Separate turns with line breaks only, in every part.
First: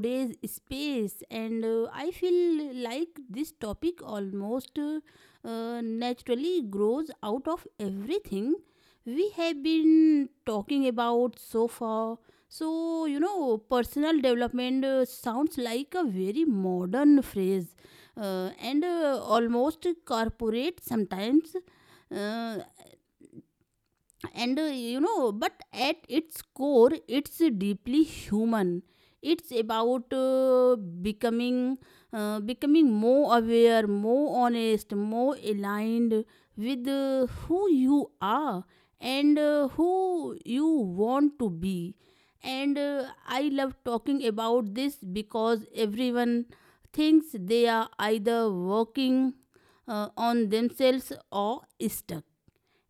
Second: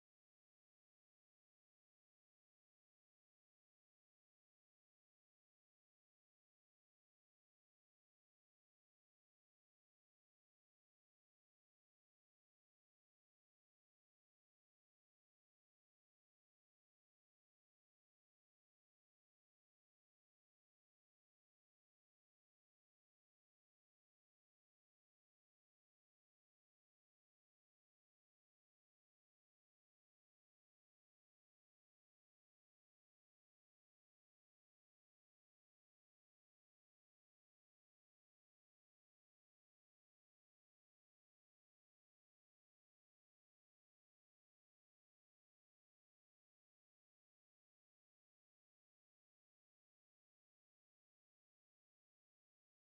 today's space, and I feel like this topic almost naturally grows out of everything we have been talking about so far. So, you know, personal development sounds like a very modern phrase and almost corporate sometimes. Uh, and but at its core it's deeply human. It's about becoming more aware, more honest, more aligned with who you are and who you want to be. And I love talking about this because everyone thinks they are either working on themselves or stuck.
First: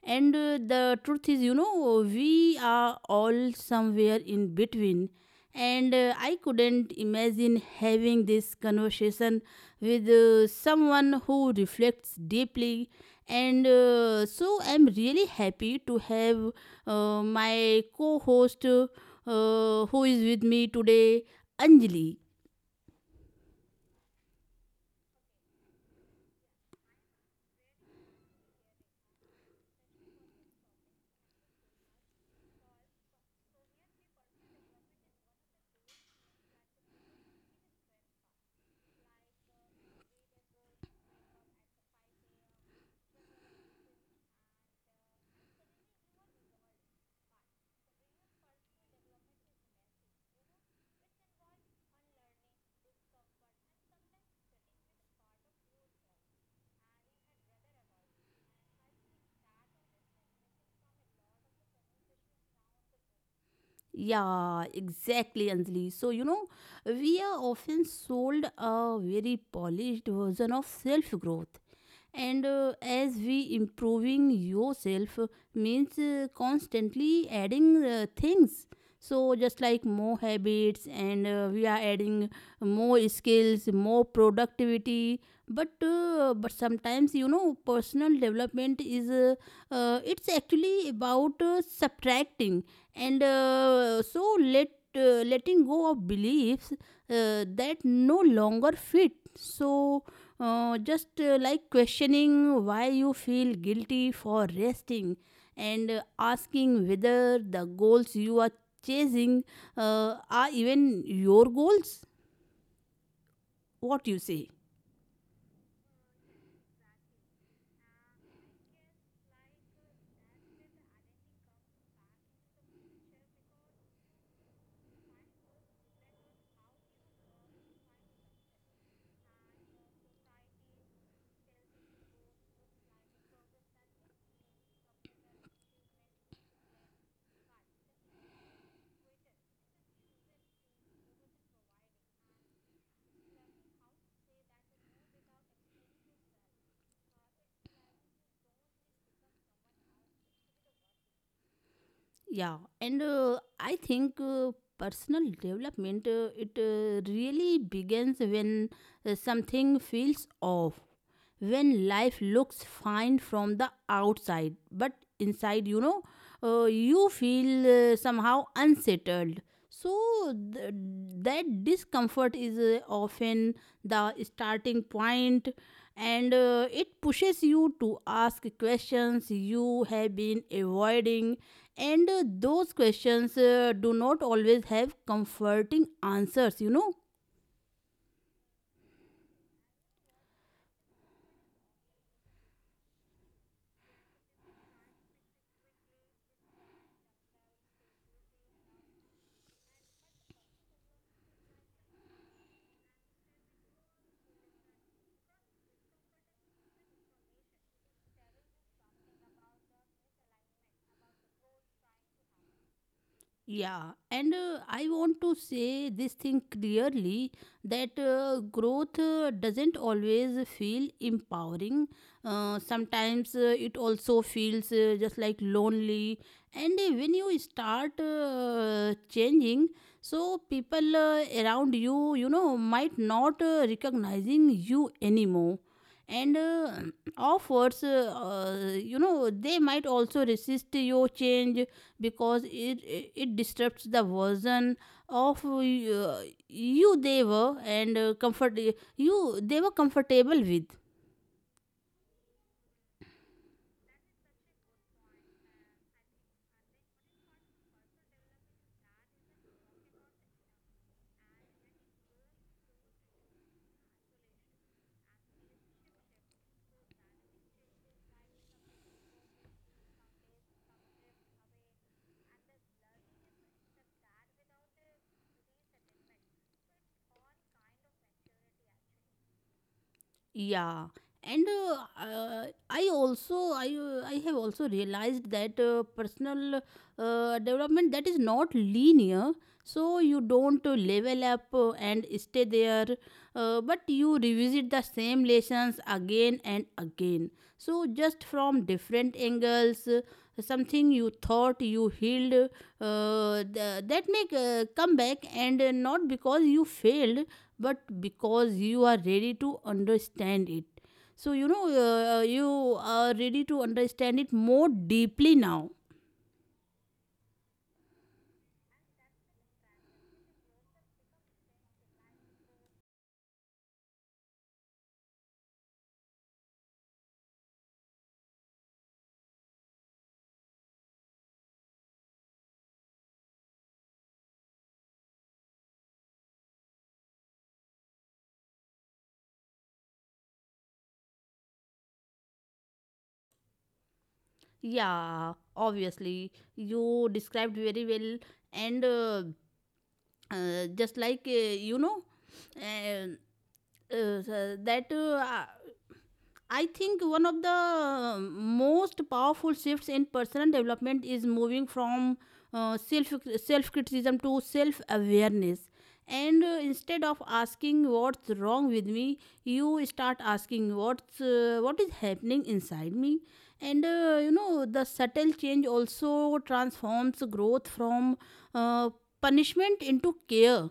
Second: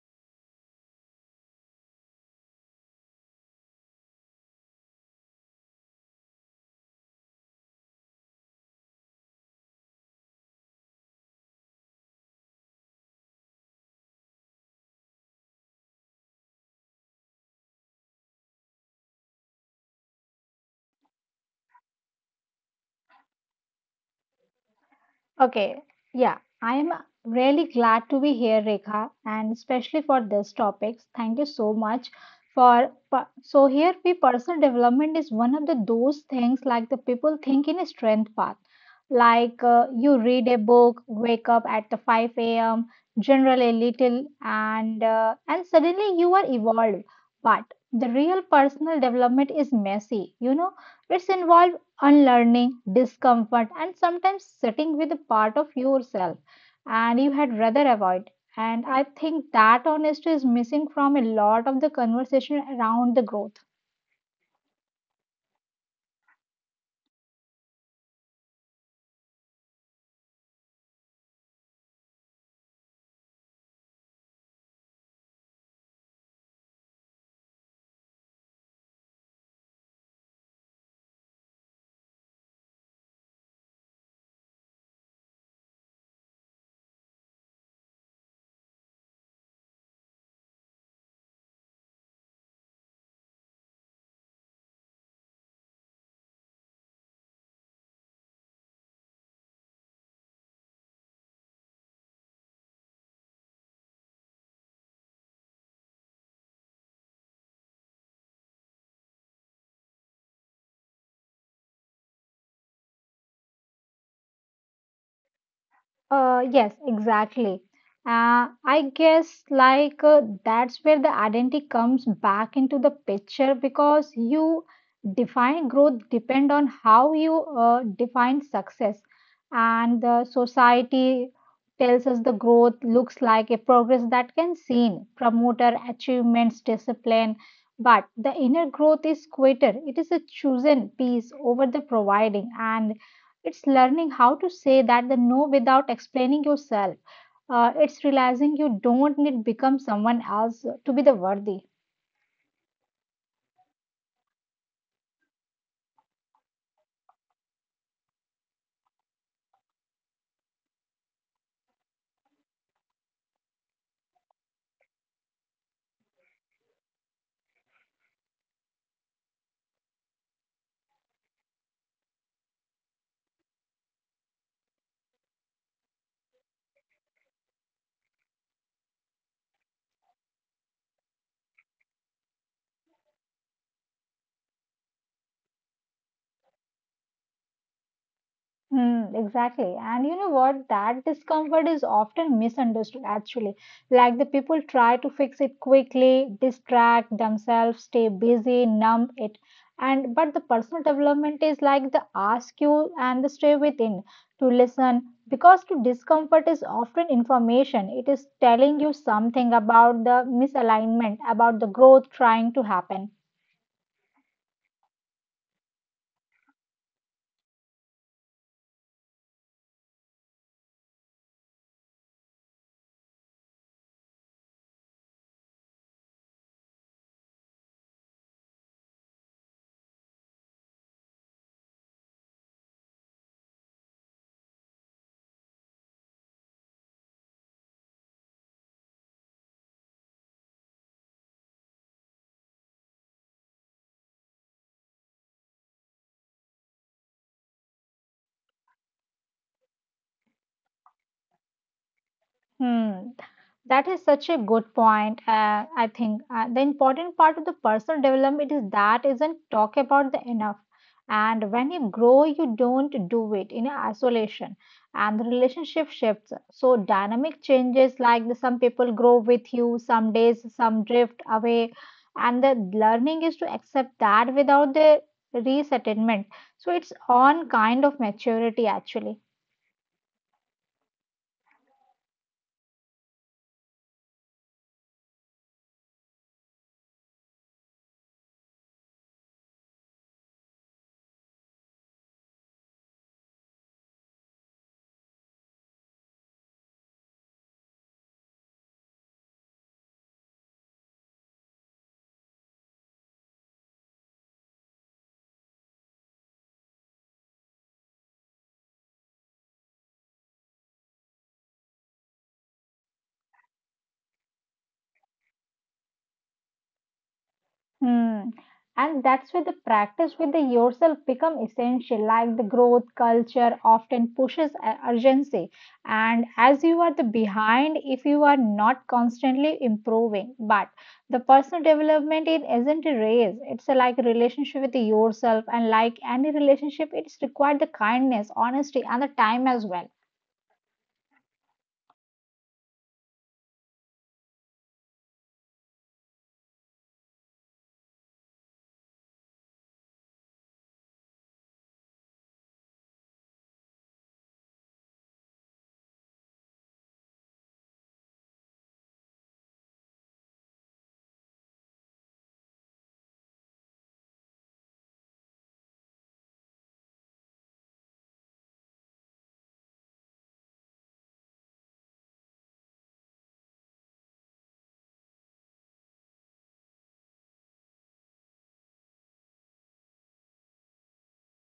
And the truth is, you know, we are all somewhere in between. And I couldn't imagine having this conversation with someone who reflects deeply. And so I'm really happy to have my co host who is with me today, Anjali.
Okay, yeah, I am really glad to be here, Rekha, and especially for this topic. Thank you so much for per- so here we personal development is one of the those things like the people think in a strength path. Like you read a book, wake up at the 5 a.m., generally little, and suddenly you are evolved. But the real personal development is messy. You know, it's involved unlearning, discomfort, and sometimes sitting with a part of yourself and you had rather avoid. And I think that honesty is missing from a lot of the conversation around the growth.
Yeah, exactly, Anjali. So, you know, we are often sold a very polished version of self growth, and as we improving yourself means constantly adding things, so just like more habits, and we are adding more skills, more productivity, but sometimes, you know, personal development is it's actually about subtracting. And letting go of beliefs that no longer fit. So just like questioning why you feel guilty for resting, and asking whether the goals you are chasing are even your goals. What you say?
Yes, exactly. I guess like that's where the identity comes back into the picture because you define growth depend on how you define success, and the society tells us the growth looks like a progress that can seen promoter achievements discipline but the inner growth is quieter. It is a chosen piece over the providing and it's learning how to say that the no without explaining yourself. It's realizing you don't need to become someone else to be the worthy.
Yeah, and I think personal development it really begins when something feels off, when life looks fine from the outside but inside, you know, you feel somehow unsettled. So th- that discomfort is often the starting point, and it pushes you to ask questions you have been avoiding. And those questions do not always have comforting answers, you know.
Mm, exactly. And you know what? That discomfort is often misunderstood, actually. Like the people try to fix it quickly, distract themselves, stay busy, numb it. And but the personal development is like the ask you and the stay within to listen because to discomfort is often information. It is telling you something about the misalignment, about the growth trying to happen.
Yeah, and I want to say this thing clearly that growth doesn't always feel empowering. Sometimes it also feels just like lonely. And when you start changing, so people around you, you know, might not recognizing you anymore. And offers, you know, they might also resist your change because it disrupts the version of you they were and comfort you they were comfortable with.
Hmm, that is such a good point. I think the important part of the personal development is that isn't talk about the enough. And when you grow, you don't do it in isolation, and the relationship shifts. So dynamic changes like the, some people grow with you, some days some drift away, and the learning is to accept that without the resettlement. So it's on kind of maturity actually.
Yeah, and uh, i also I have also realized that personal development that is not linear. So you don't level up and stay there, but you revisit the same lessons again and again. So, just from different angles, something you thought you healed that make come back, and not because you failed, but because you are ready to understand it. So, you know, you are ready to understand it more deeply now.
Hmm. And that's where the practice with the yourself become essential, like the growth culture often pushes urgency. And as you are the behind, if you are not constantly improving, but the personal development it isn't a race. It's a, like a relationship with yourself, and like any relationship, it's required the kindness, honesty, and the time as well.
Yeah, obviously, you described very well, and just like you know uh, that I think one of the most powerful shifts in personal development is moving from uh, self self criticism to self awareness. And instead of asking what's wrong with me, you start asking what is happening inside me. And you know, the subtle change also transforms growth from uh, punishment into care.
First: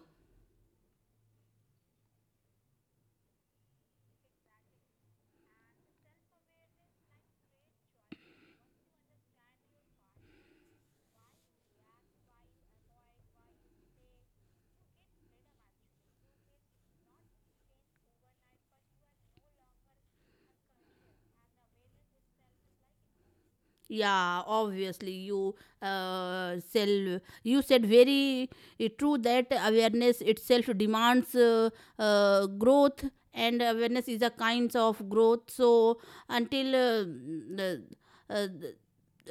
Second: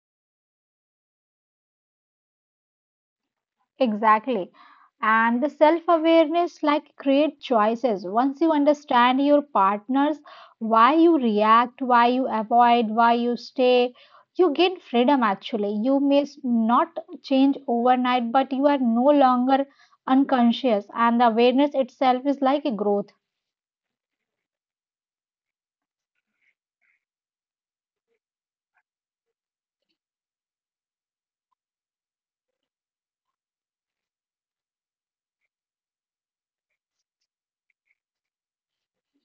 Exactly. And the self awareness like create choices. Once you understand your partners, why you react, why you avoid, why you stay, you gain freedom actually. You may not change overnight, but you are no longer unconscious. And the awareness itself is like a growth.
Yeah, obviously you sell. You said very true that awareness itself demands growth, and awareness is a kinds of growth. So until the, uh, the-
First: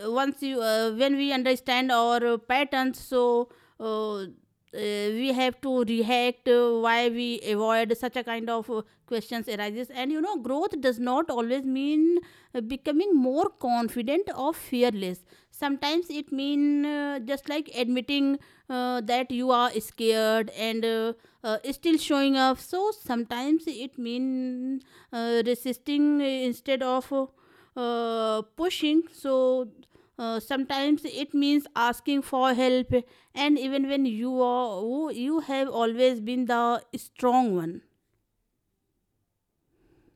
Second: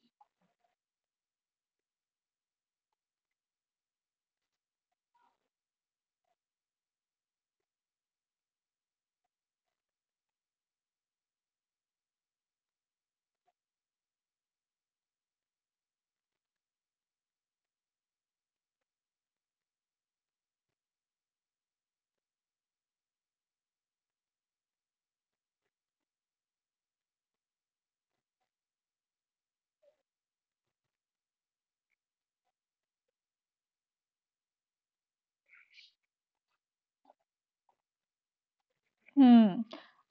once you when we understand our patterns, so uh, uh, we have to react, why we avoid, such a kind of questions arises. And you know, growth does not always mean becoming more confident or fearless. Sometimes it mean just like admitting that you are scared, and still showing up. So sometimes it mean resisting instead of pushing. So sometimes it means asking for help, and even when you are you have always been the strong one.
Hmm,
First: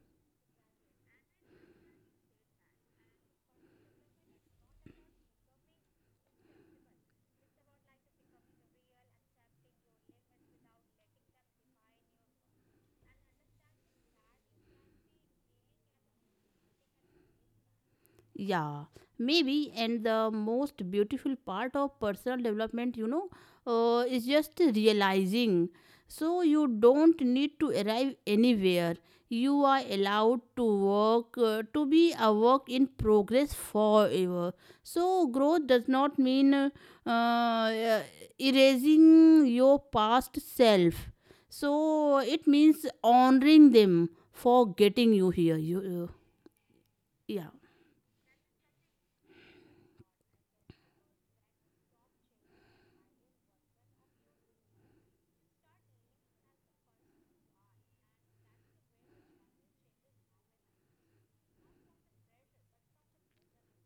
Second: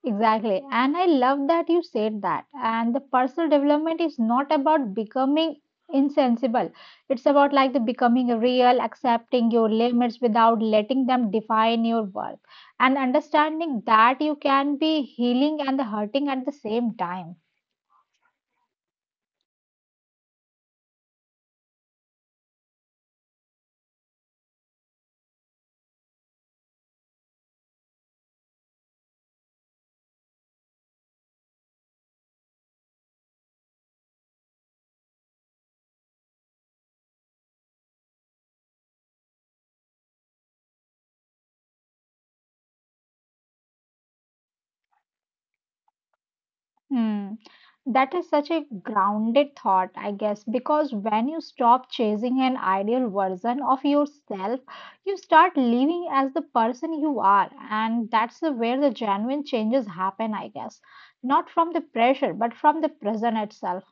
exactly. And I love that you said that. And the personal development is not about becoming insensible. It's about like the becoming real, accepting your limits without letting them define your worth, and understanding that you can be healing and hurting at the same time.
Yeah, maybe. And the most beautiful part of personal development, you know, is just realizing. So you don't need to arrive anywhere. You are allowed to work, to be a work in progress forever. So growth does not mean uh, erasing your past self. So it means honoring them for getting you here. You
Hmm.
yeah.
That is such a grounded thought, I guess, because when you stop chasing an ideal version of yourself, you start living as the person you are. And that's where the genuine changes happen, I guess. Not from the pressure, but from the present itself.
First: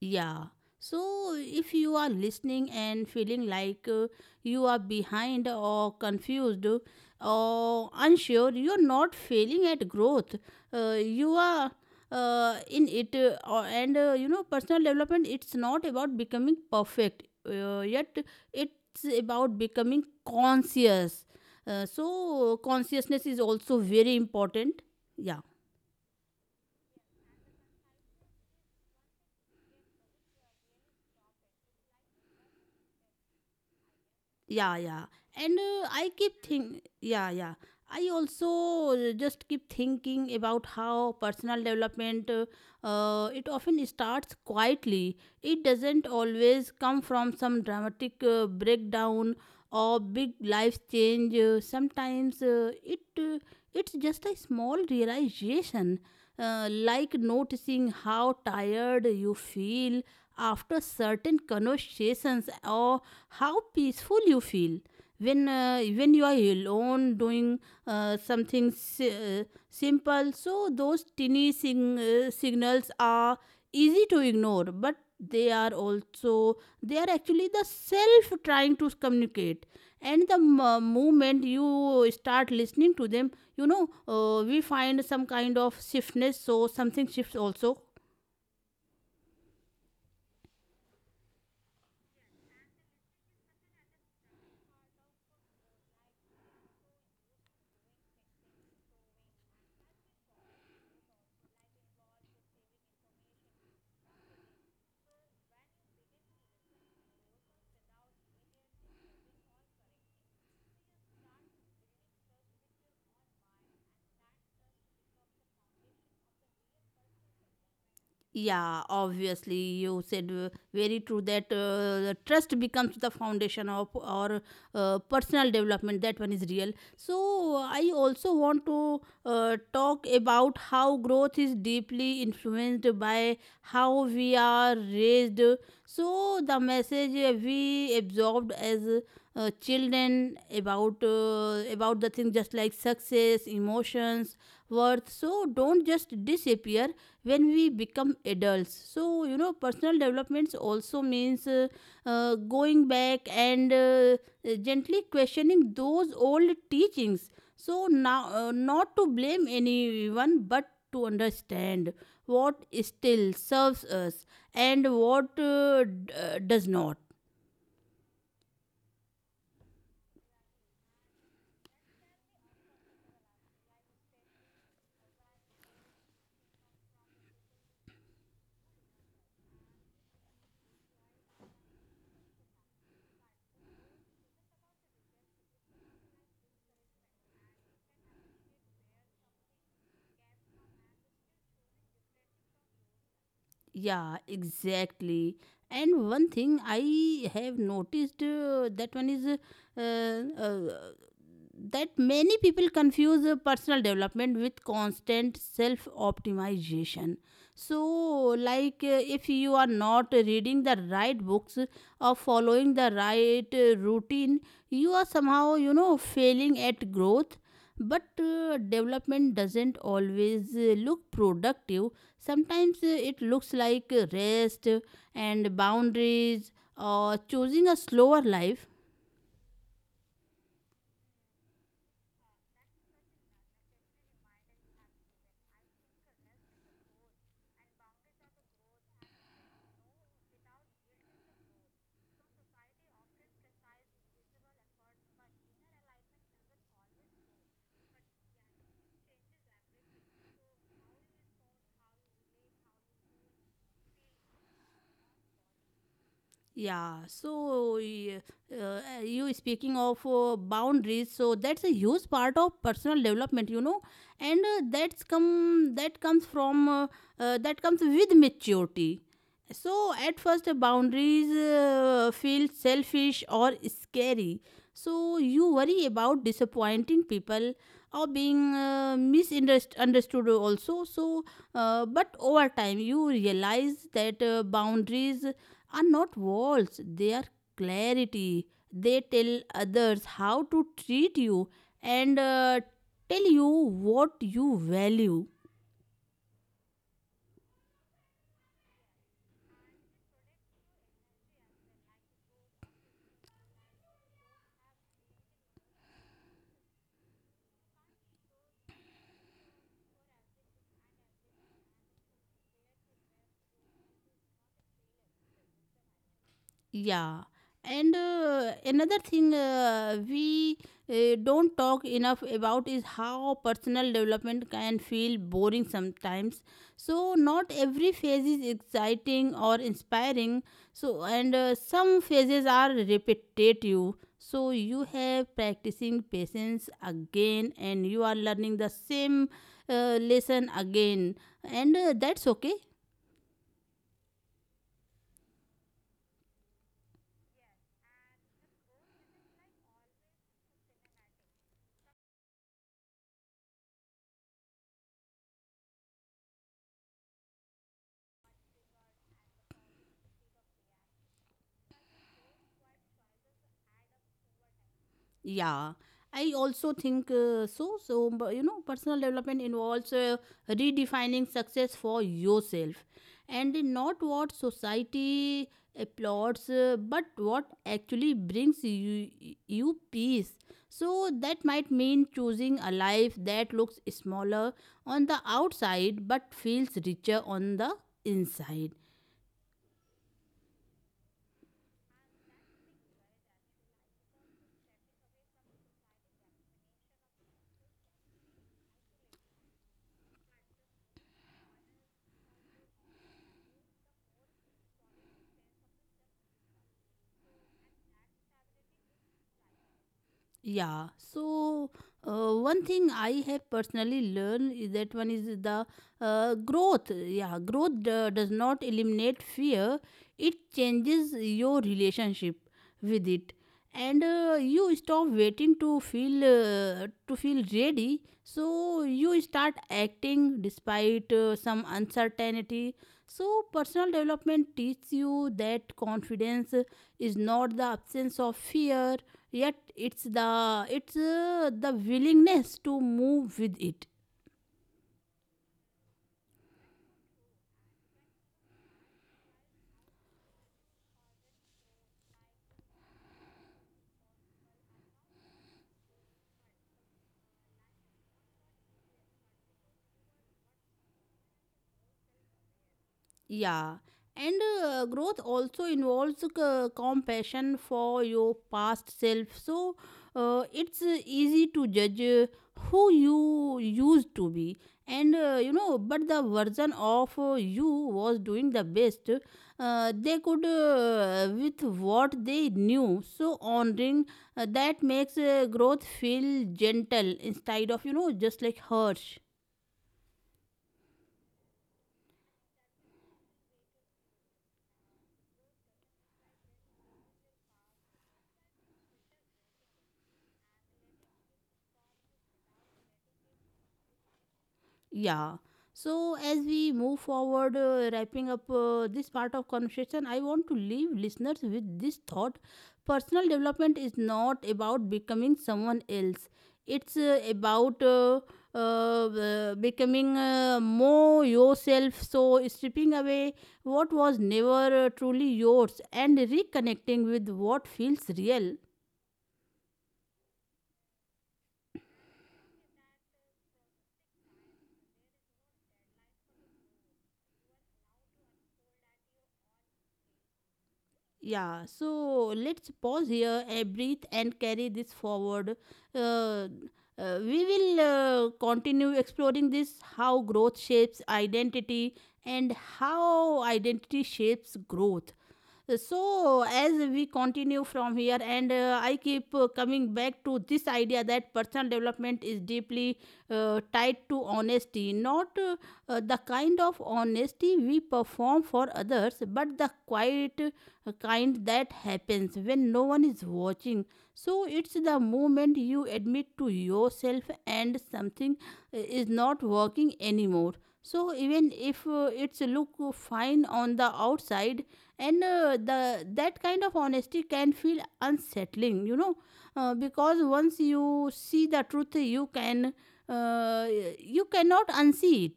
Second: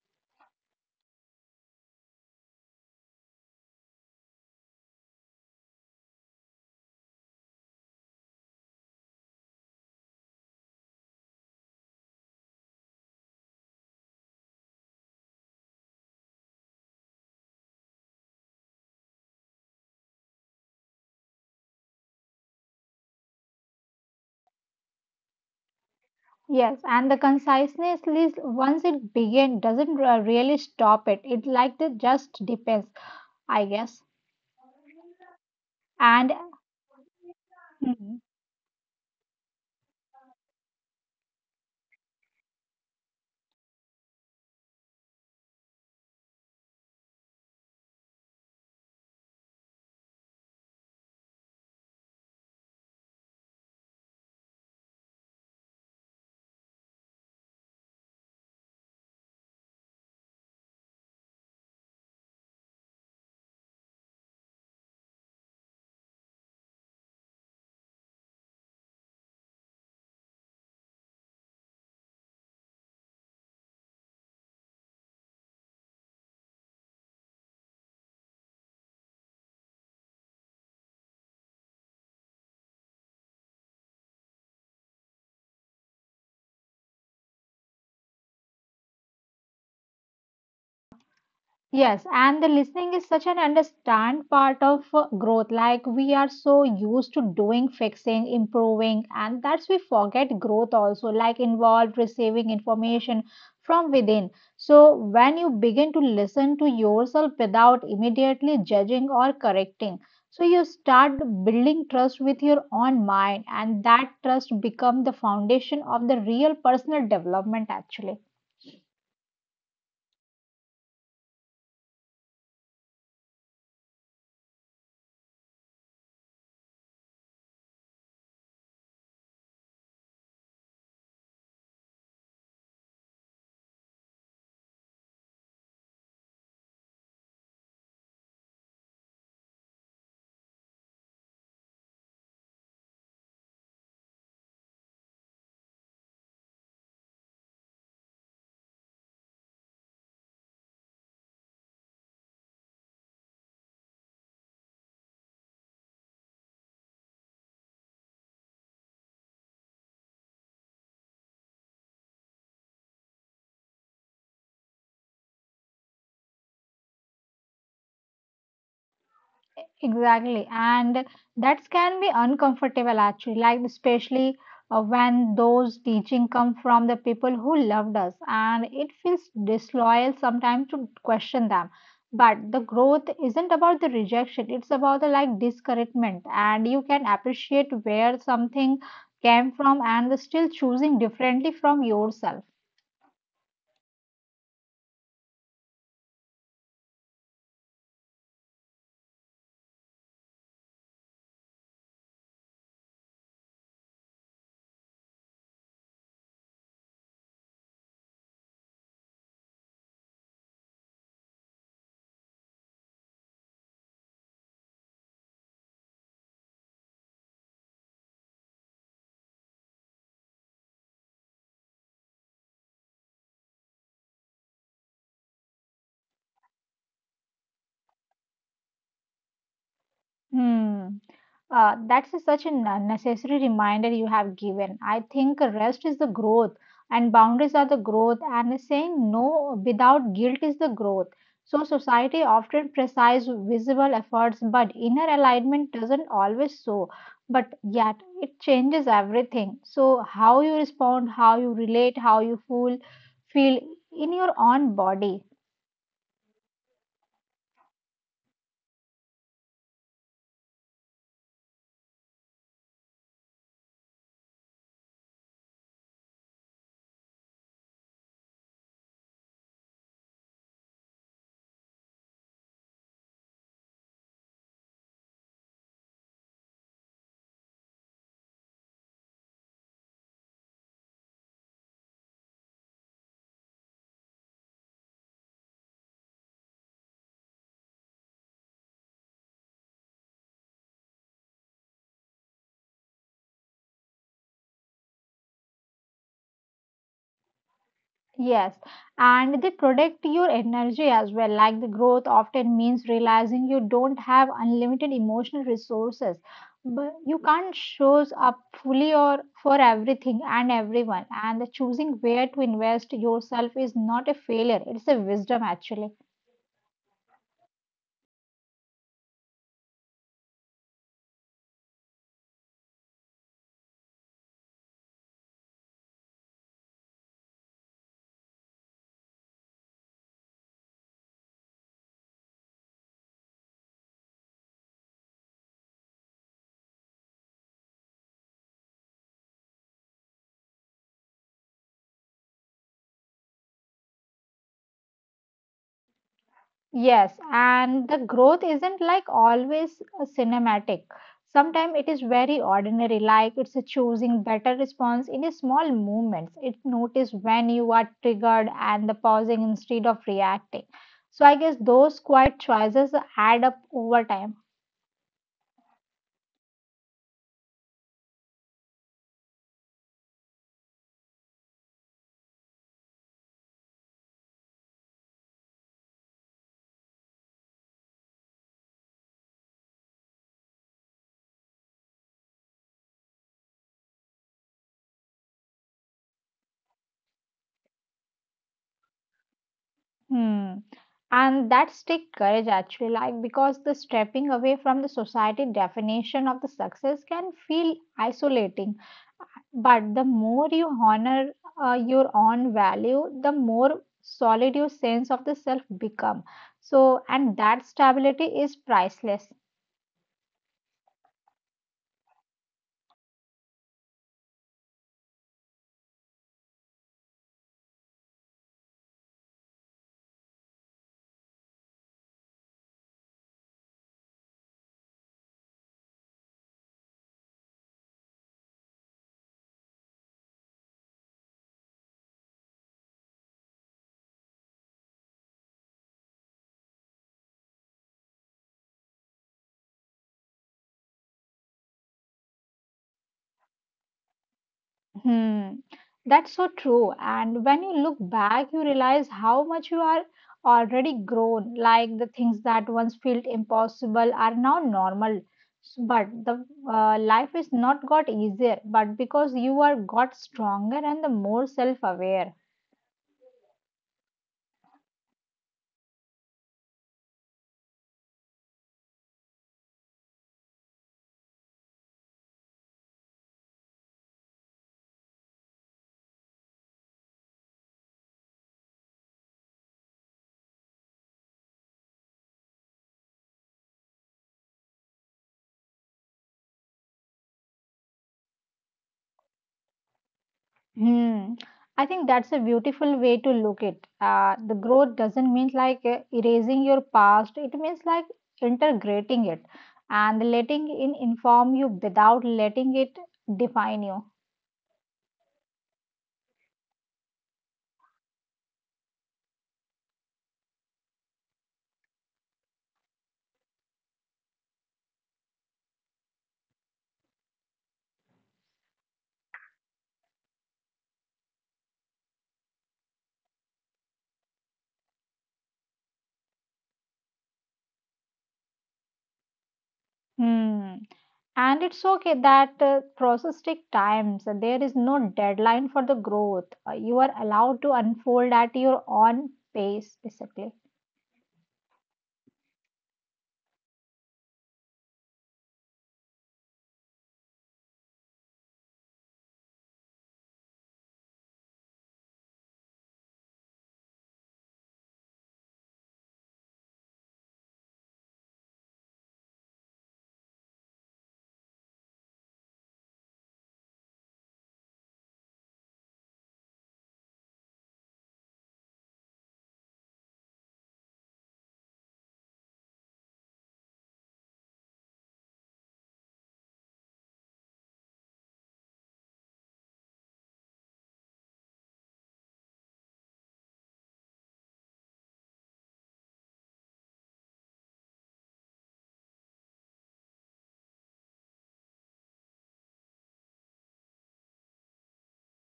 Yeah. So, if you are listening and feeling like you are behind or confused or unsure, you are not failing at growth. You are in it, and you know, personal development. It's not about becoming perfect, yet it's about becoming conscious. So, consciousness is also very important. Yeah.
Yes, and the conciseness list, once it begins, doesn't really stop it. It like it just depends, I guess.
Yeah. And I
And
keep think yeah, yeah, I
hmm,
also just keep thinking about how personal development it often starts quietly. It doesn't always come from some dramatic breakdown or big life change. Sometimes it it's just a small realization, like noticing how tired you feel after certain conversations, or how peaceful you feel when you are alone doing something simple. So those tiny signals are easy to ignore, but they are also they are actually the self trying to communicate. And the moment you start listening to them, you know, we find some kind of shiftness, so something shifts also.
Yes, and the listening is such an understand part of growth. Like we are so used to doing, fixing, improving, and that's we forget growth also, like involved receiving information from within. So when you begin to listen to yourself without immediately judging or correcting, so you start building trust with your own mind, and that trust become the foundation of the real personal development actually.
Yeah, obviously you said very true that the trust becomes the foundation of our personal development, that one is real. So I also want to talk about how growth is deeply influenced by how we are raised. So the message we absorbed as children about the things just like success, emotions, worth, so don't just disappear when we become adults. So you know, personal developments also means going back and gently questioning those old teachings. So now, not to blame anyone, but to understand what still serves us and what does not.
Exactly, and that can be uncomfortable actually, like especially when those teaching come from the people who loved us, and it feels disloyal sometimes to question them. But the growth isn't about the rejection; it's about the like discouragement, and you can appreciate where something came from and still choosing differently from yourself.
Yeah, exactly. And one thing I have noticed that one is that many people confuse personal development with constant self optimization. So, like if you are not reading the right books or following the right routine, you are somehow, you know, failing at growth. But development doesn't always look productive. Sometimes it looks like rest and boundaries, or choosing a slower life.
Hmm. That's such an necessary reminder you have given. I think rest is the growth, and boundaries are the growth, and saying no without guilt is the growth. So, society often precises visible efforts, but inner alignment doesn't always so. But yet, it changes everything. So, how you respond, how you relate, how you feel in your own body.
Yeah, you speaking of boundaries, so that's a huge part of personal development, you know, and that comes from that comes with maturity. So at first, boundaries feel selfish or scary. So you worry about disappointing people or being misunderstood also. So, but over time, you realize that boundaries are not walls, they are clarity. They tell others how to treat you, and tell you what you value.
Yes, and they protect your energy as well. Like the growth often means realizing you don't have unlimited emotional resources, but you can't show up fully or for everything and everyone. And the choosing where to invest yourself is not a failure, it's a wisdom actually.
Yeah, and another thing we don't talk enough about is how personal development can feel boring sometimes. So, not every phase is exciting or inspiring. So, and some phases are repetitive. So, you have practicing patience again, and you are learning the same lesson again, and that's okay.
Yes, and the growth isn't like always a cinematic. Sometimes it is very ordinary, like it's a choosing better response in a small movements. It notice when you are triggered and the pausing instead of reacting. So I guess those quiet choices add up over time.
Yeah, I also think so. So, but, you know, personal development involves redefining success for yourself and not what society applauds, but what actually brings you, you peace. So, that might mean choosing a life that looks smaller on the outside but feels richer on the inside.
Hmm. And that's take courage actually, like because the stepping away from the society definition of the success can feel isolating. But the more you honor your own value, the more solid your sense of the self become. So, and that stability is priceless.
Yeah, so one thing I have personally learned is that one is the growth. Yeah, growth does not eliminate fear, it changes your relationship with it. And you stop waiting to feel ready, so you start acting despite some uncertainty. So personal development teaches you that confidence is not the absence of fear, yet it's the willingness to move with it.
Hmm. That's so true. And when you look back, you realize how much you are already grown. Like the things that once felt impossible are now normal. But the life is not got easier, but because you are got stronger and the more self-aware.
Yeah, and growth also involves compassion for your past self. So it's easy to judge who you used to be, and you know, but the version of you was doing the best they could with what they knew. So honoring that makes growth feel gentle instead of, you know, just like harsh.
Hmm. I think that's a beautiful way to look it. The growth doesn't mean like erasing your past. It means like integrating it and letting it inform you without letting it define you.
Yeah. So, as we move forward, wrapping up this part of conversation, I want to leave listeners with this thought: personal development is not about becoming someone else, it's about becoming more yourself. So, stripping away what was never truly yours and reconnecting with what feels real.
Hmm. And it's okay that process take time. So there is no deadline for the growth. You are allowed to unfold at your own pace, basically.
Yeah, so let's pause here and breathe and carry this forward. Uh, we will continue exploring this how growth shapes identity and how identity shapes growth. So, as we continue from here, and I keep coming back to this idea that personal development is deeply tied to honesty, not the kind of honesty we perform for others, but the quiet kind that happens when no one is watching. So, it's the moment you admit to yourself and something is not working anymore. So, even if it's look fine on the outside, and the that kind of honesty can feel unsettling. Because once you see the truth you can uh, you cannot unsee it.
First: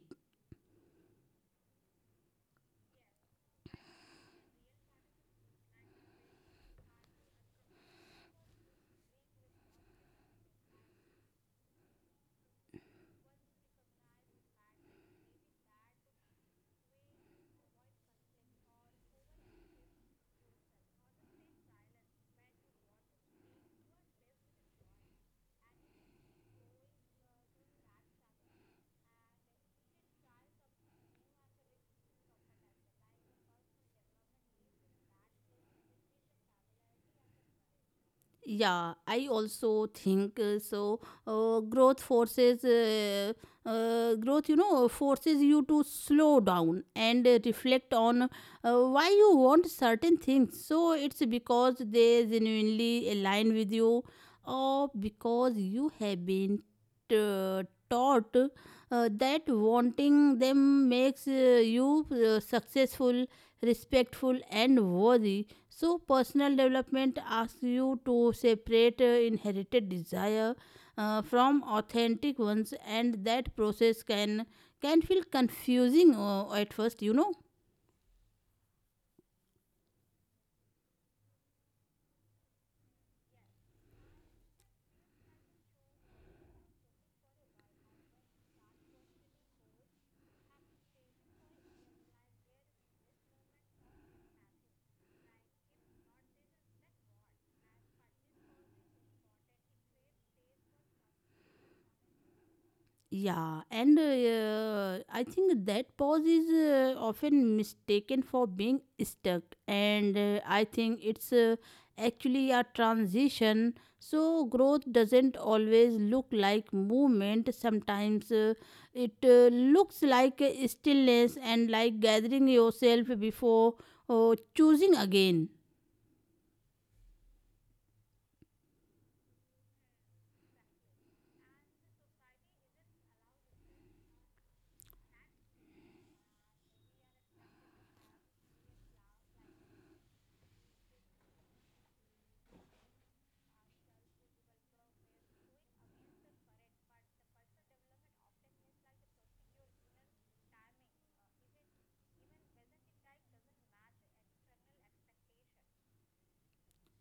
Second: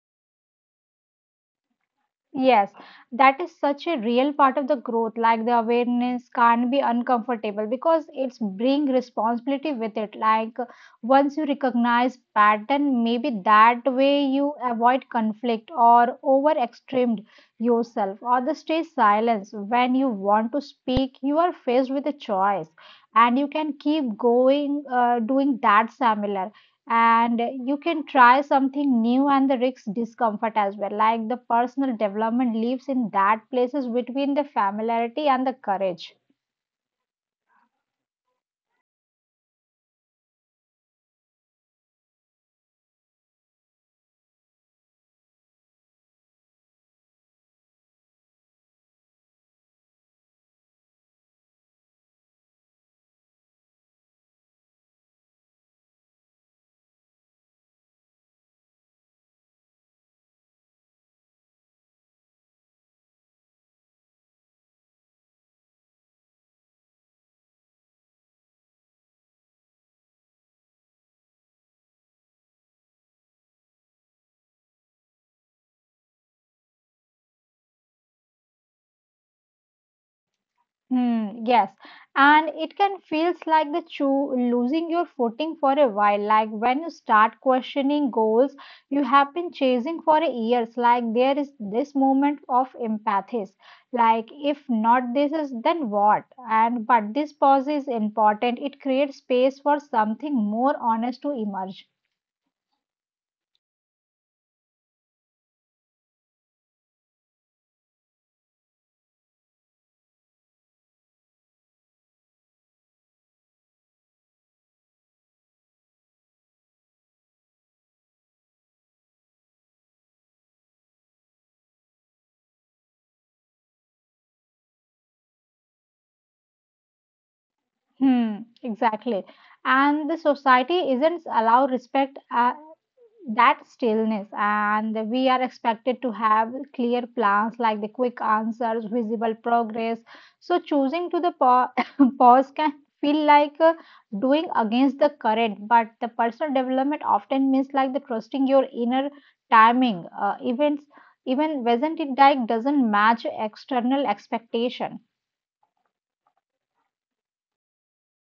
Yes, that is such a real part of the growth. Like the awareness can't be uncomfortable because it's bring responsibility with it. Like once you recognize pattern, maybe that way you avoid conflict or over extremed yourself or the stay silence. When you want to speak, you are faced with a choice and you can keep going doing that similar and you can try something new and the risk discomfort as well like the personal development lives in that places between the familiarity and the courage.
Yeah, I also think growth growth, forces you to slow down and reflect on why you want certain things. So it's because they genuinely align with you, or because you have been uh, taught that wanting them makes you successful, respectful, and worthy. So, personal development asks you to separate inherited desire from authentic ones, and that process can feel confusing at first, you know.
Hmm, yes, and it can feels like the losing your footing for a while, like when you start questioning goals you have been chasing for years. Like there is this moment of empathies, like if not this is then what? And but this pause is important. It creates space for something more honest to emerge.
Yeah, and I think that pause is often mistaken for being stuck, and I think it's actually a transition. So, growth doesn't always look like movement, sometimes it looks like stillness and like gathering yourself before choosing again.
Hmm, exactly. And the society isn't allow respect that stillness, and we are expected to have clear plans like the quick answers, visible progress. So choosing to the pause can feel like doing against the current, but the personal development often means like the trusting your inner timing. Events, even wasn't it like doesn't match external expectation.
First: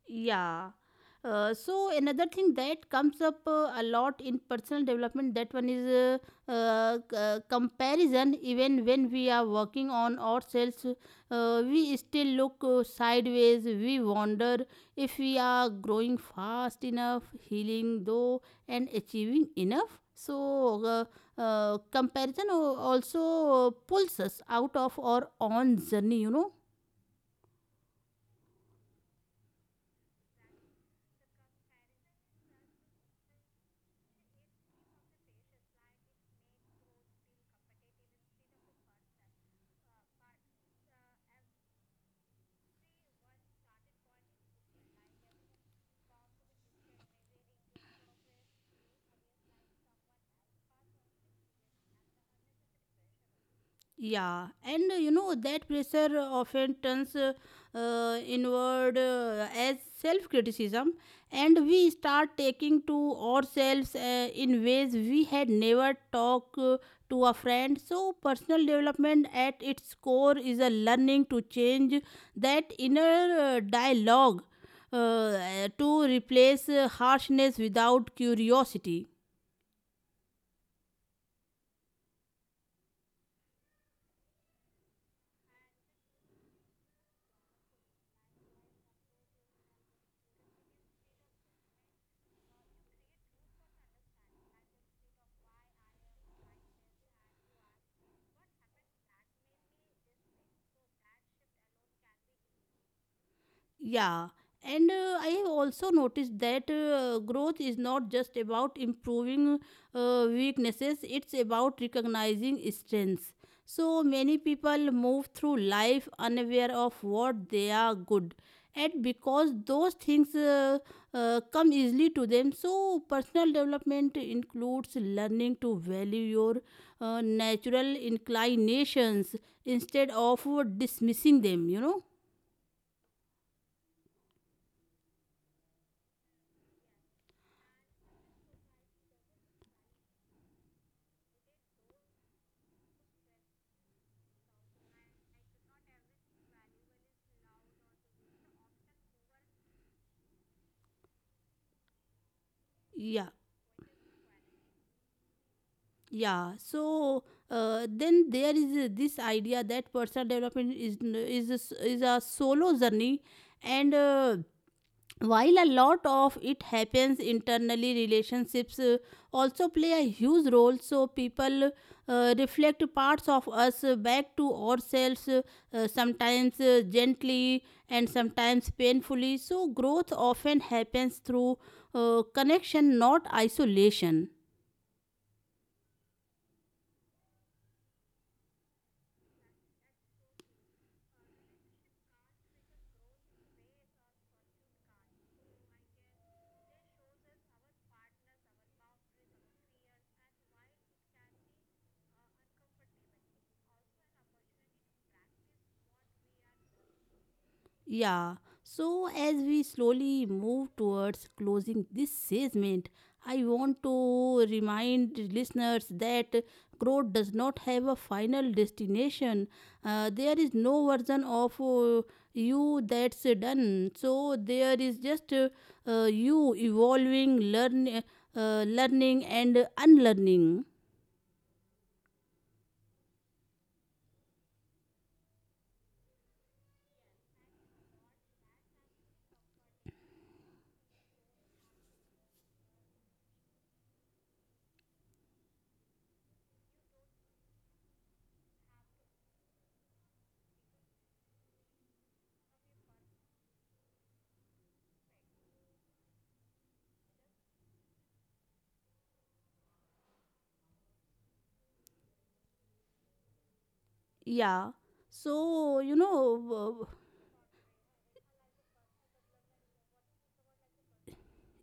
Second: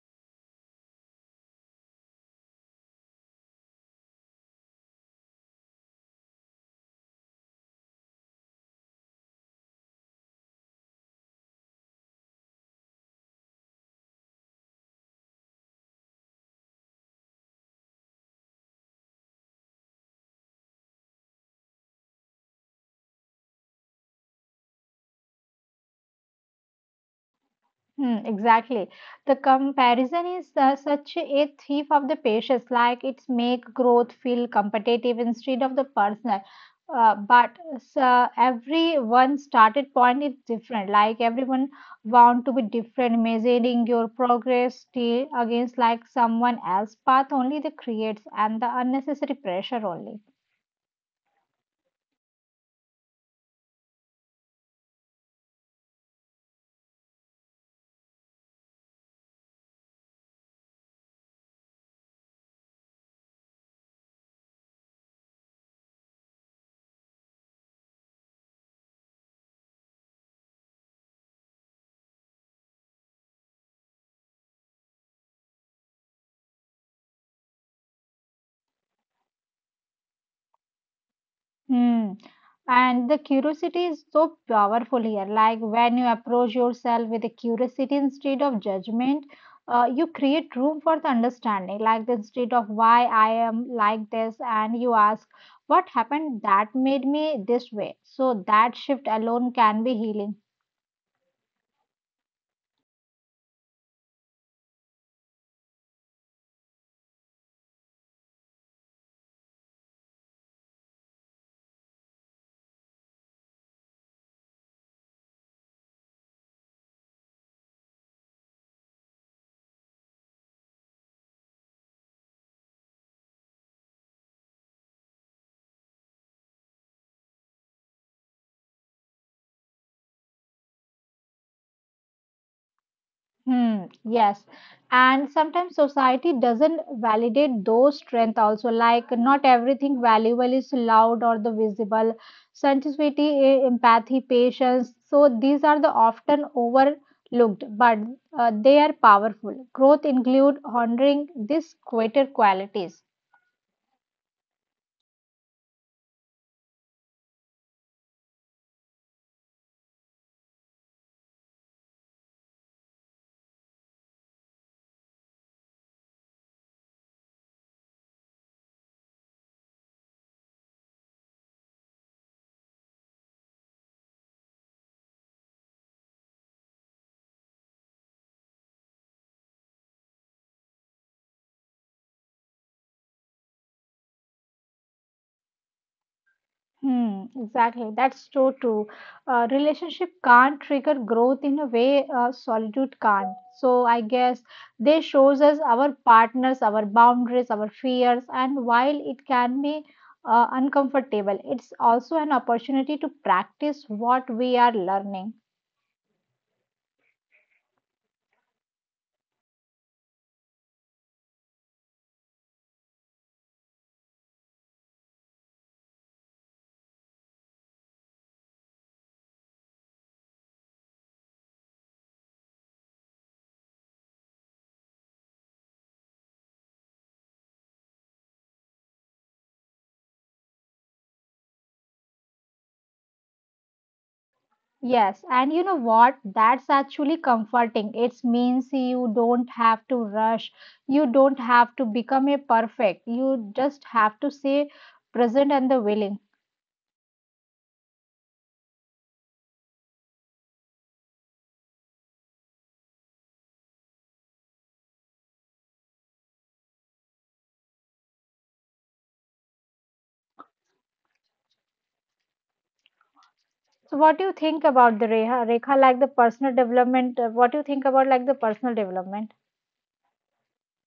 Yeah. So another thing that comes up a lot in personal development that one is comparison. Even when we are working on ourselves we still look sideways, we wonder if we are growing fast enough, healing though, and achieving enough, so comparison also pulls us out of our own journey, you know.
Hmm, exactly. The comparison is such a thief of the patience. Like it's make growth feel competitive instead of the personal. But everyone started point is different. Like everyone want to be different, measuring your progress still against like someone else path only the creates and the unnecessary pressure only.
Yeah, and you know that pressure often turns inward as self criticism, and we start taking to ourselves in ways we had never talked to a friend. So, personal development at its core is a learning to change that inner dialogue to replace harshness without curiosity.
Hmm. And the curiosity is so powerful here. Like when you approach yourself with a curiosity instead of judgment, you create room for the understanding. Like the instead of why I am like this, and you ask, what happened that made me this way? So that shift alone can be healing.
Yeah, and I have also noticed that growth is not just about improving weaknesses, it's about recognizing strengths. So many people move through life unaware of what they are good at because those things come easily to them. So personal development includes learning to value your natural inclinations instead of dismissing them, you know.
Hmm, yes. And sometimes society doesn't validate those strengths also. Like not everything valuable is loud or the visible. Sensitivity, empathy, patience. So these are the often overlooked, but they are powerful. Growth include honoring these quieter qualities.
Yeah. Yeah, so then there is this idea that personal development is n- is a, s- is a solo journey and while a lot of it happens internally, relationships also play a huge role. So people reflect parts of us back to ourselves, sometimes gently and sometimes painfully. So growth often happens through connection, not isolation.
Hmm, exactly. That's so true. Relationship can't trigger growth in a way solitude can't. So I guess they shows us our partners, our boundaries, our fears, and while it can be uncomfortable, it's also an opportunity to practice what we are learning.
Yeah, so as we slowly move towards closing this segment, I want to remind listeners that growth does not have a final destination. There is no version of you that's done. So there is just you evolving, learning, and unlearning.
Yes, and you know what? That's actually comforting. It means you don't have to rush. You don't have to become a perfect. You just have to stay present and the willing. So,
Yeah.
what do you think about
So,
the
you
Reha? Rekha, like
know,
the
uh,
personal development, what do you think about like the personal development?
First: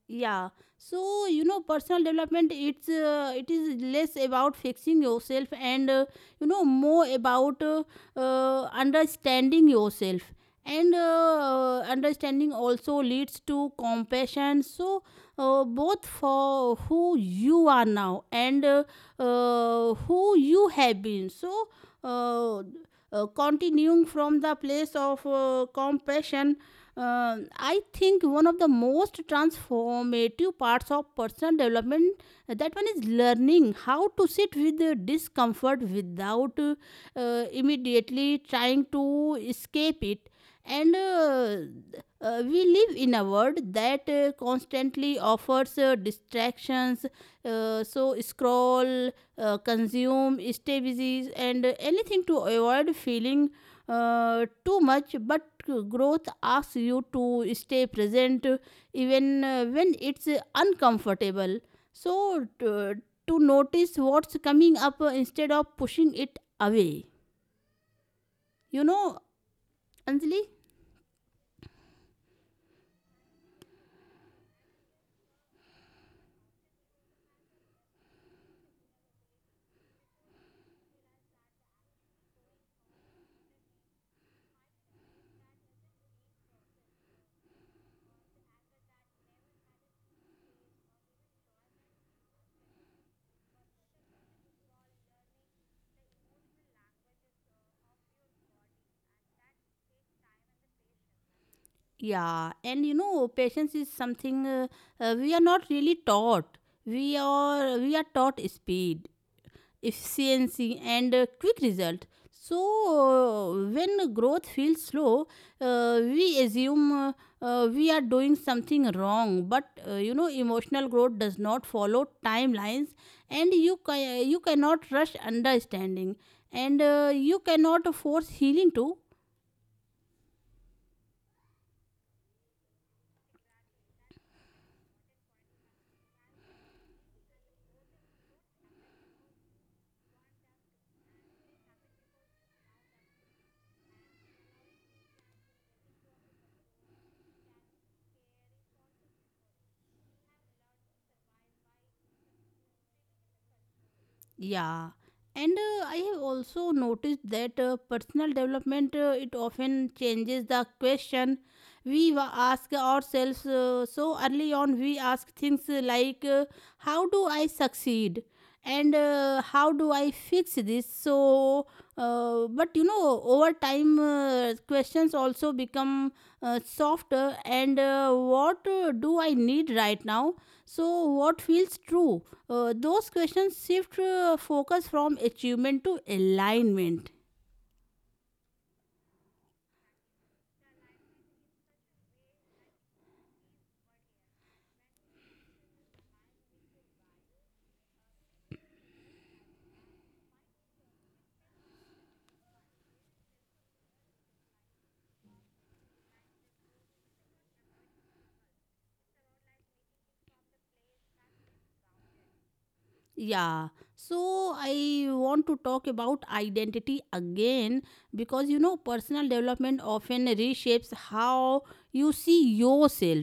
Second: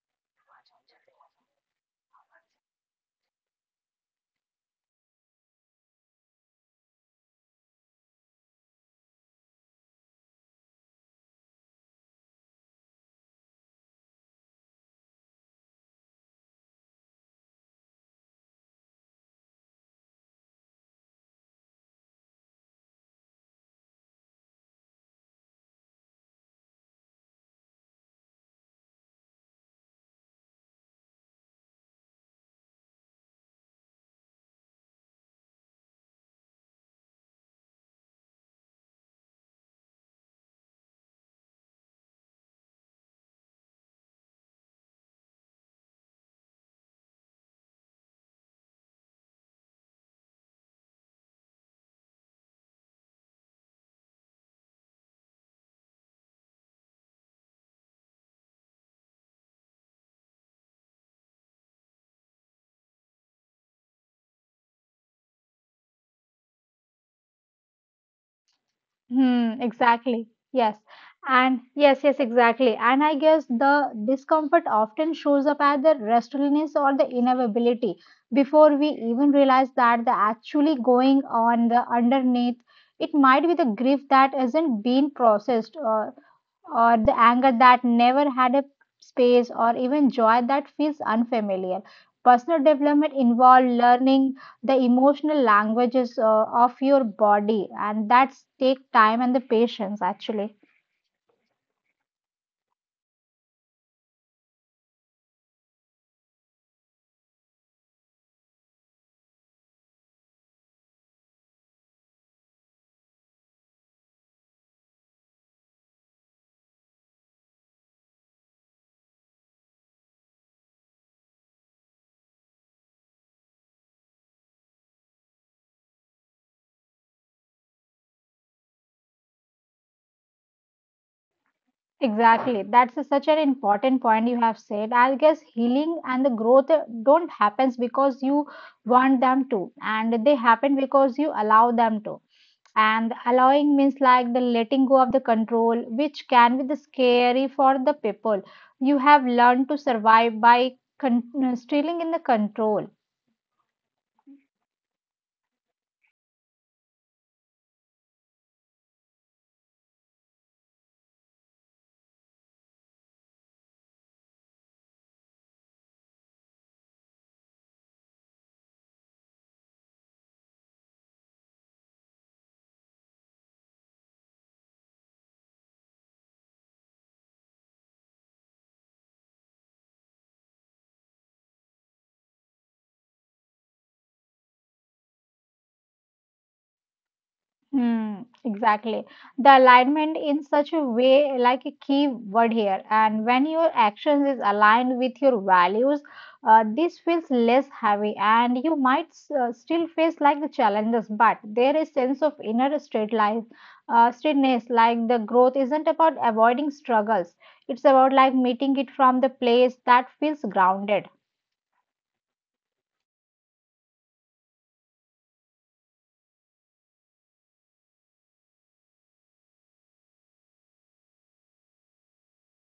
yeah you know personal development it is less about fixing yourself and you know more about understanding yourself. And understanding also leads to compassion, so both for who you are now and who you have been. So uh, continuing from the place of compassion, I think one of the most transformative parts of personal development that one is learning how to sit with the discomfort without immediately trying to escape it. And We live in a world that constantly offers distractions. So, scroll, consume, stay busy, and anything to avoid feeling too much, but growth asks you to stay present even when it's uncomfortable. So, to notice what's coming up instead of pushing it away. You know,
Hmm,
Anjali?
exactly. Yes. And yes, exactly. And I guess the discomfort often shows up as the restlessness or the inevitability before we even realize that the actually going on the underneath, it might be the grief that isn't being processed, or the anger that never had a space, or even joy that feels unfamiliar. Personal development involves learning the emotional languages of your body, and that's take time and the patience actually.
Yeah, and you know, patience is something we are not really taught. We are taught speed, efficiency, and quick result. So when growth feels slow we assume we are doing something wrong. But you know emotional growth does not follow timelines, and you cannot rush understanding, and you cannot force healing too.
Exactly. That's such an important point you have said. I guess healing and the growth don't happens because you want them to, and they happen because you allow them to. And allowing means like the letting go of the control, which can be the scary for the people. You have learned to survive by stealing in the control.
Yeah, and I have also noticed that personal development it often changes the question we ask ourselves. So early on, we ask things like, "How do I succeed?" and "How do I fix this?" So, but you know, over time, questions also become softer. And what do I need right now? So, what feels true? Those questions shift focus from achievement to alignment.
Hmm, exactly. The alignment in such a way, like a key word here. And when your actions is aligned with your values, this feels less heavy, and you might still face like the challenges, but there is sense of inner straight life, straightness. Like the growth isn't about avoiding struggles; it's about like meeting it from the place that feels grounded.
Yeah. So I want to talk about identity again because you know personal development often reshapes how you see yourself.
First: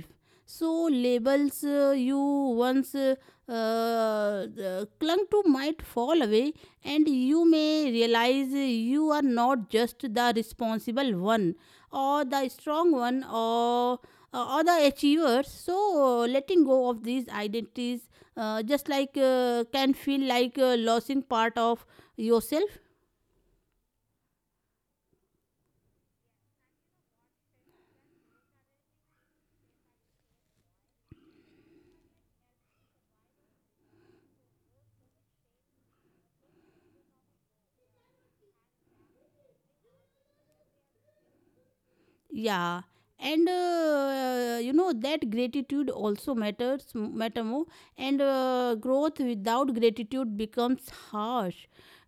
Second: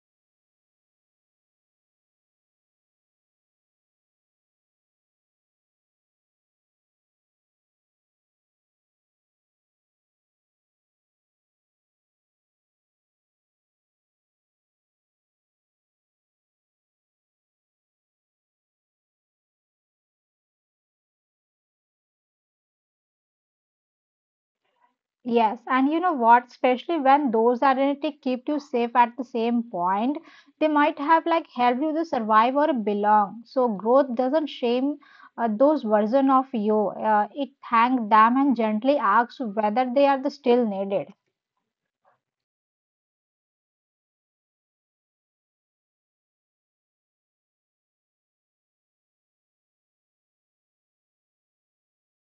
So labels you once clung to might fall away, and you may realize you are not just the responsible one, or the strong one, or the achievers. So letting go of these identities just like can feel like losing part of yourself.
Yes, and you know what, especially when those identity keep you safe at the same point, they might have like helped you to survive or belong. So growth doesn't shame those version of you. It thank them and gently asks whether they are the still needed.
Yeah and you know that gratitude also matter more, and growth without gratitude becomes harsh.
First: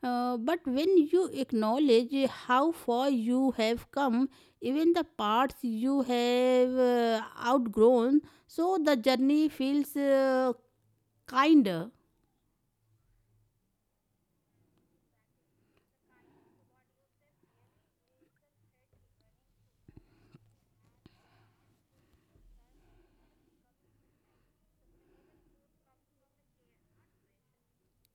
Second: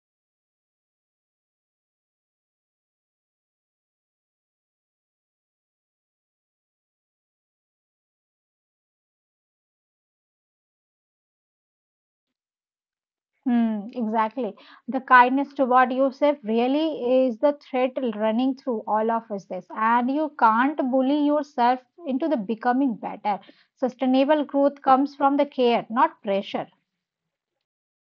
But when you acknowledge how far you have come, even the parts you have outgrown, so the journey feels kinder.
Hmm, exactly. The kindness toward yourself really is the thread running through all of us this. And you can't bully yourself into the becoming better. Sustainable growth comes from the care, not pressure.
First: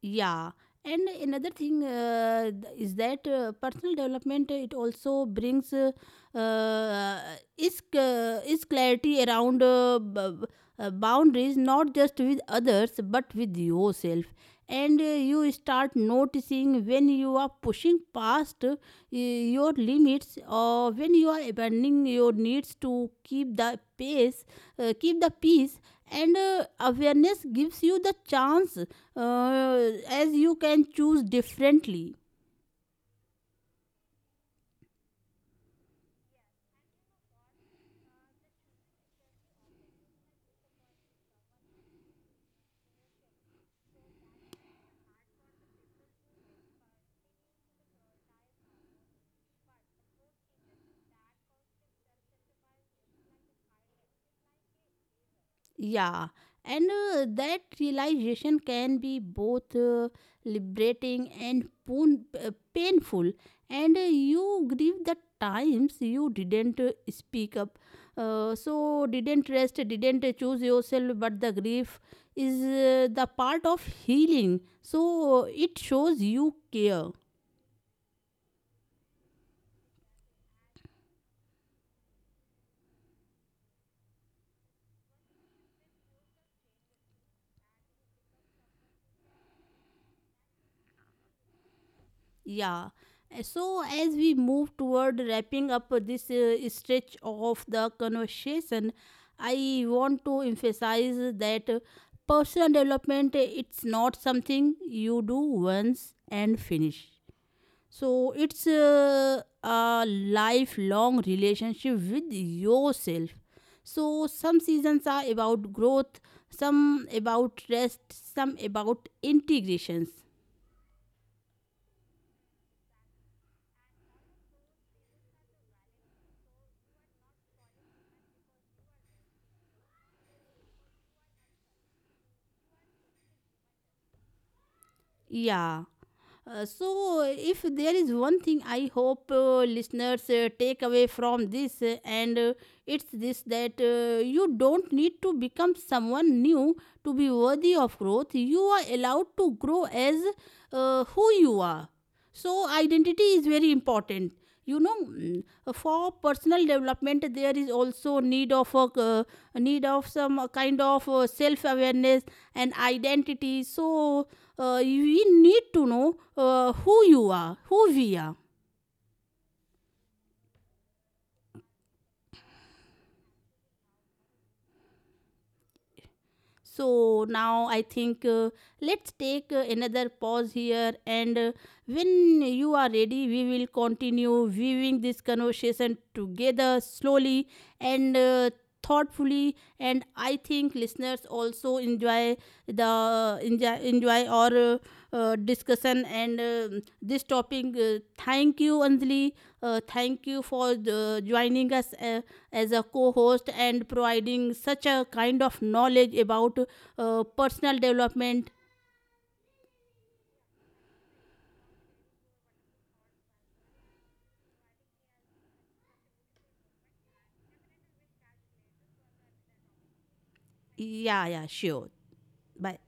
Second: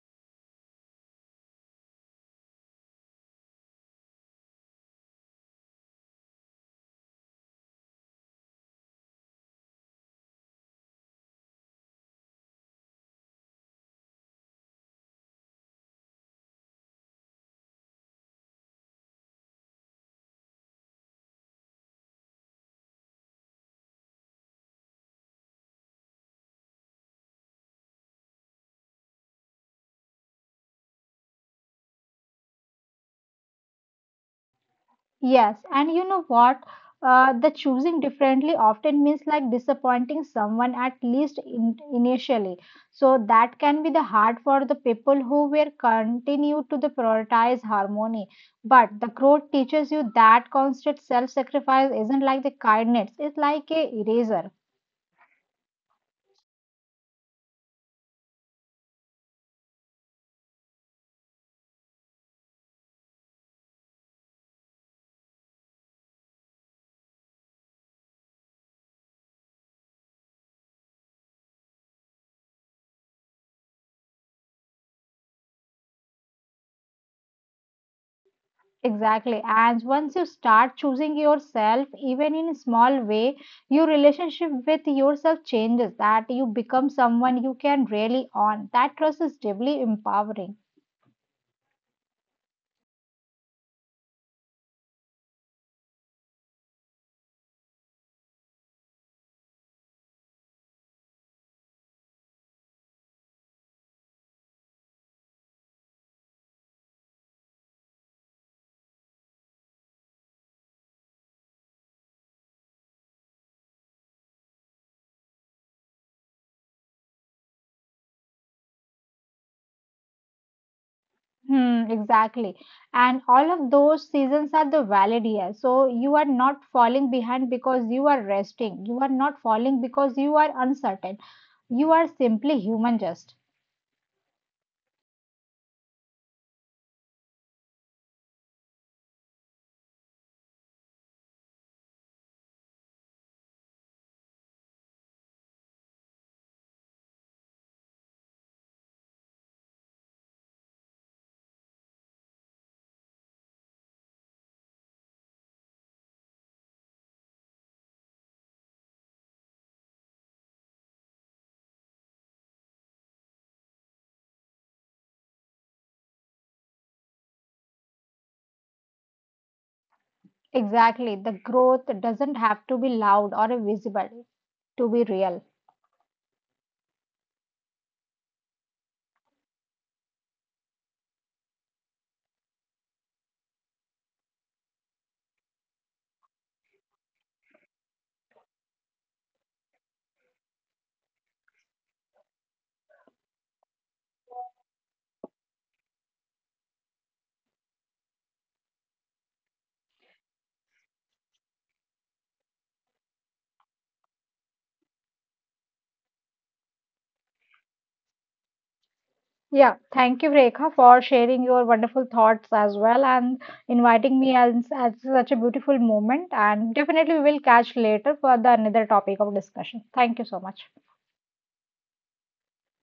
Yeah, and another thing is that personal development it also brings uh, is c- is clarity around boundaries, not just with others but with yourself. And you start noticing when you are pushing past your limits or when you are abandoning your needs to keep the pace, keep the peace. And awareness gives you the chance uh, as you can choose differently.
Yes, and you know what? The choosing differently often means like disappointing someone at least in, initially. So that can be the hard for the people who will continue to the prioritize harmony. But the growth teaches you that constant self-sacrifice isn't like the kindness; it's like a eraser.
Yeah, and that realization can be both liberating and painful. And you grieve the times you didn't speak up, so didn't rest, didn't choose yourself. But the grief is the part of healing, so it shows you care.
Exactly. And once you start choosing yourself, even in a small way, your relationship with yourself changes, that you become someone you can rely on. That trust is deeply empowering.
Yeah. So, as we move toward wrapping up this stretch of the conversation, I want to emphasize that personal development it's not something you do once and finish. So, it's a lifelong relationship with yourself. So, some seasons are about growth, some about rest, some about integrations.
Hmm, exactly. And all of those seasons are the valid years. So you are not falling behind because you are resting. You are not falling because you are uncertain. You are simply human just.
Yeah. So, if there is one thing I hope listeners take away from this, and it's this that you don't need to become someone new to be worthy of growth. You are allowed to grow as who you are. So, identity is very important. You know, mm, for personal development, there is also need of a need of some kind of self awareness and identity. So, we need to know who you are, who we are.
Exactly. The growth doesn't have to be loud or visible to be real.
So now I think let's take another pause here, and when you are ready, we will continue viewing this conversation together slowly and thoughtfully. And I think listeners also enjoy the enjoy our discussion and this topic. Thank you, Anjali. Thank you for the, joining us as a co-host and providing such a kind of knowledge about personal development.
Yeah, thank you, Rekha, for sharing your wonderful thoughts as well and inviting me as such a beautiful moment. And definitely, we will catch later for the another topic of discussion. Thank you so much.
Yeah yeah sure. bye.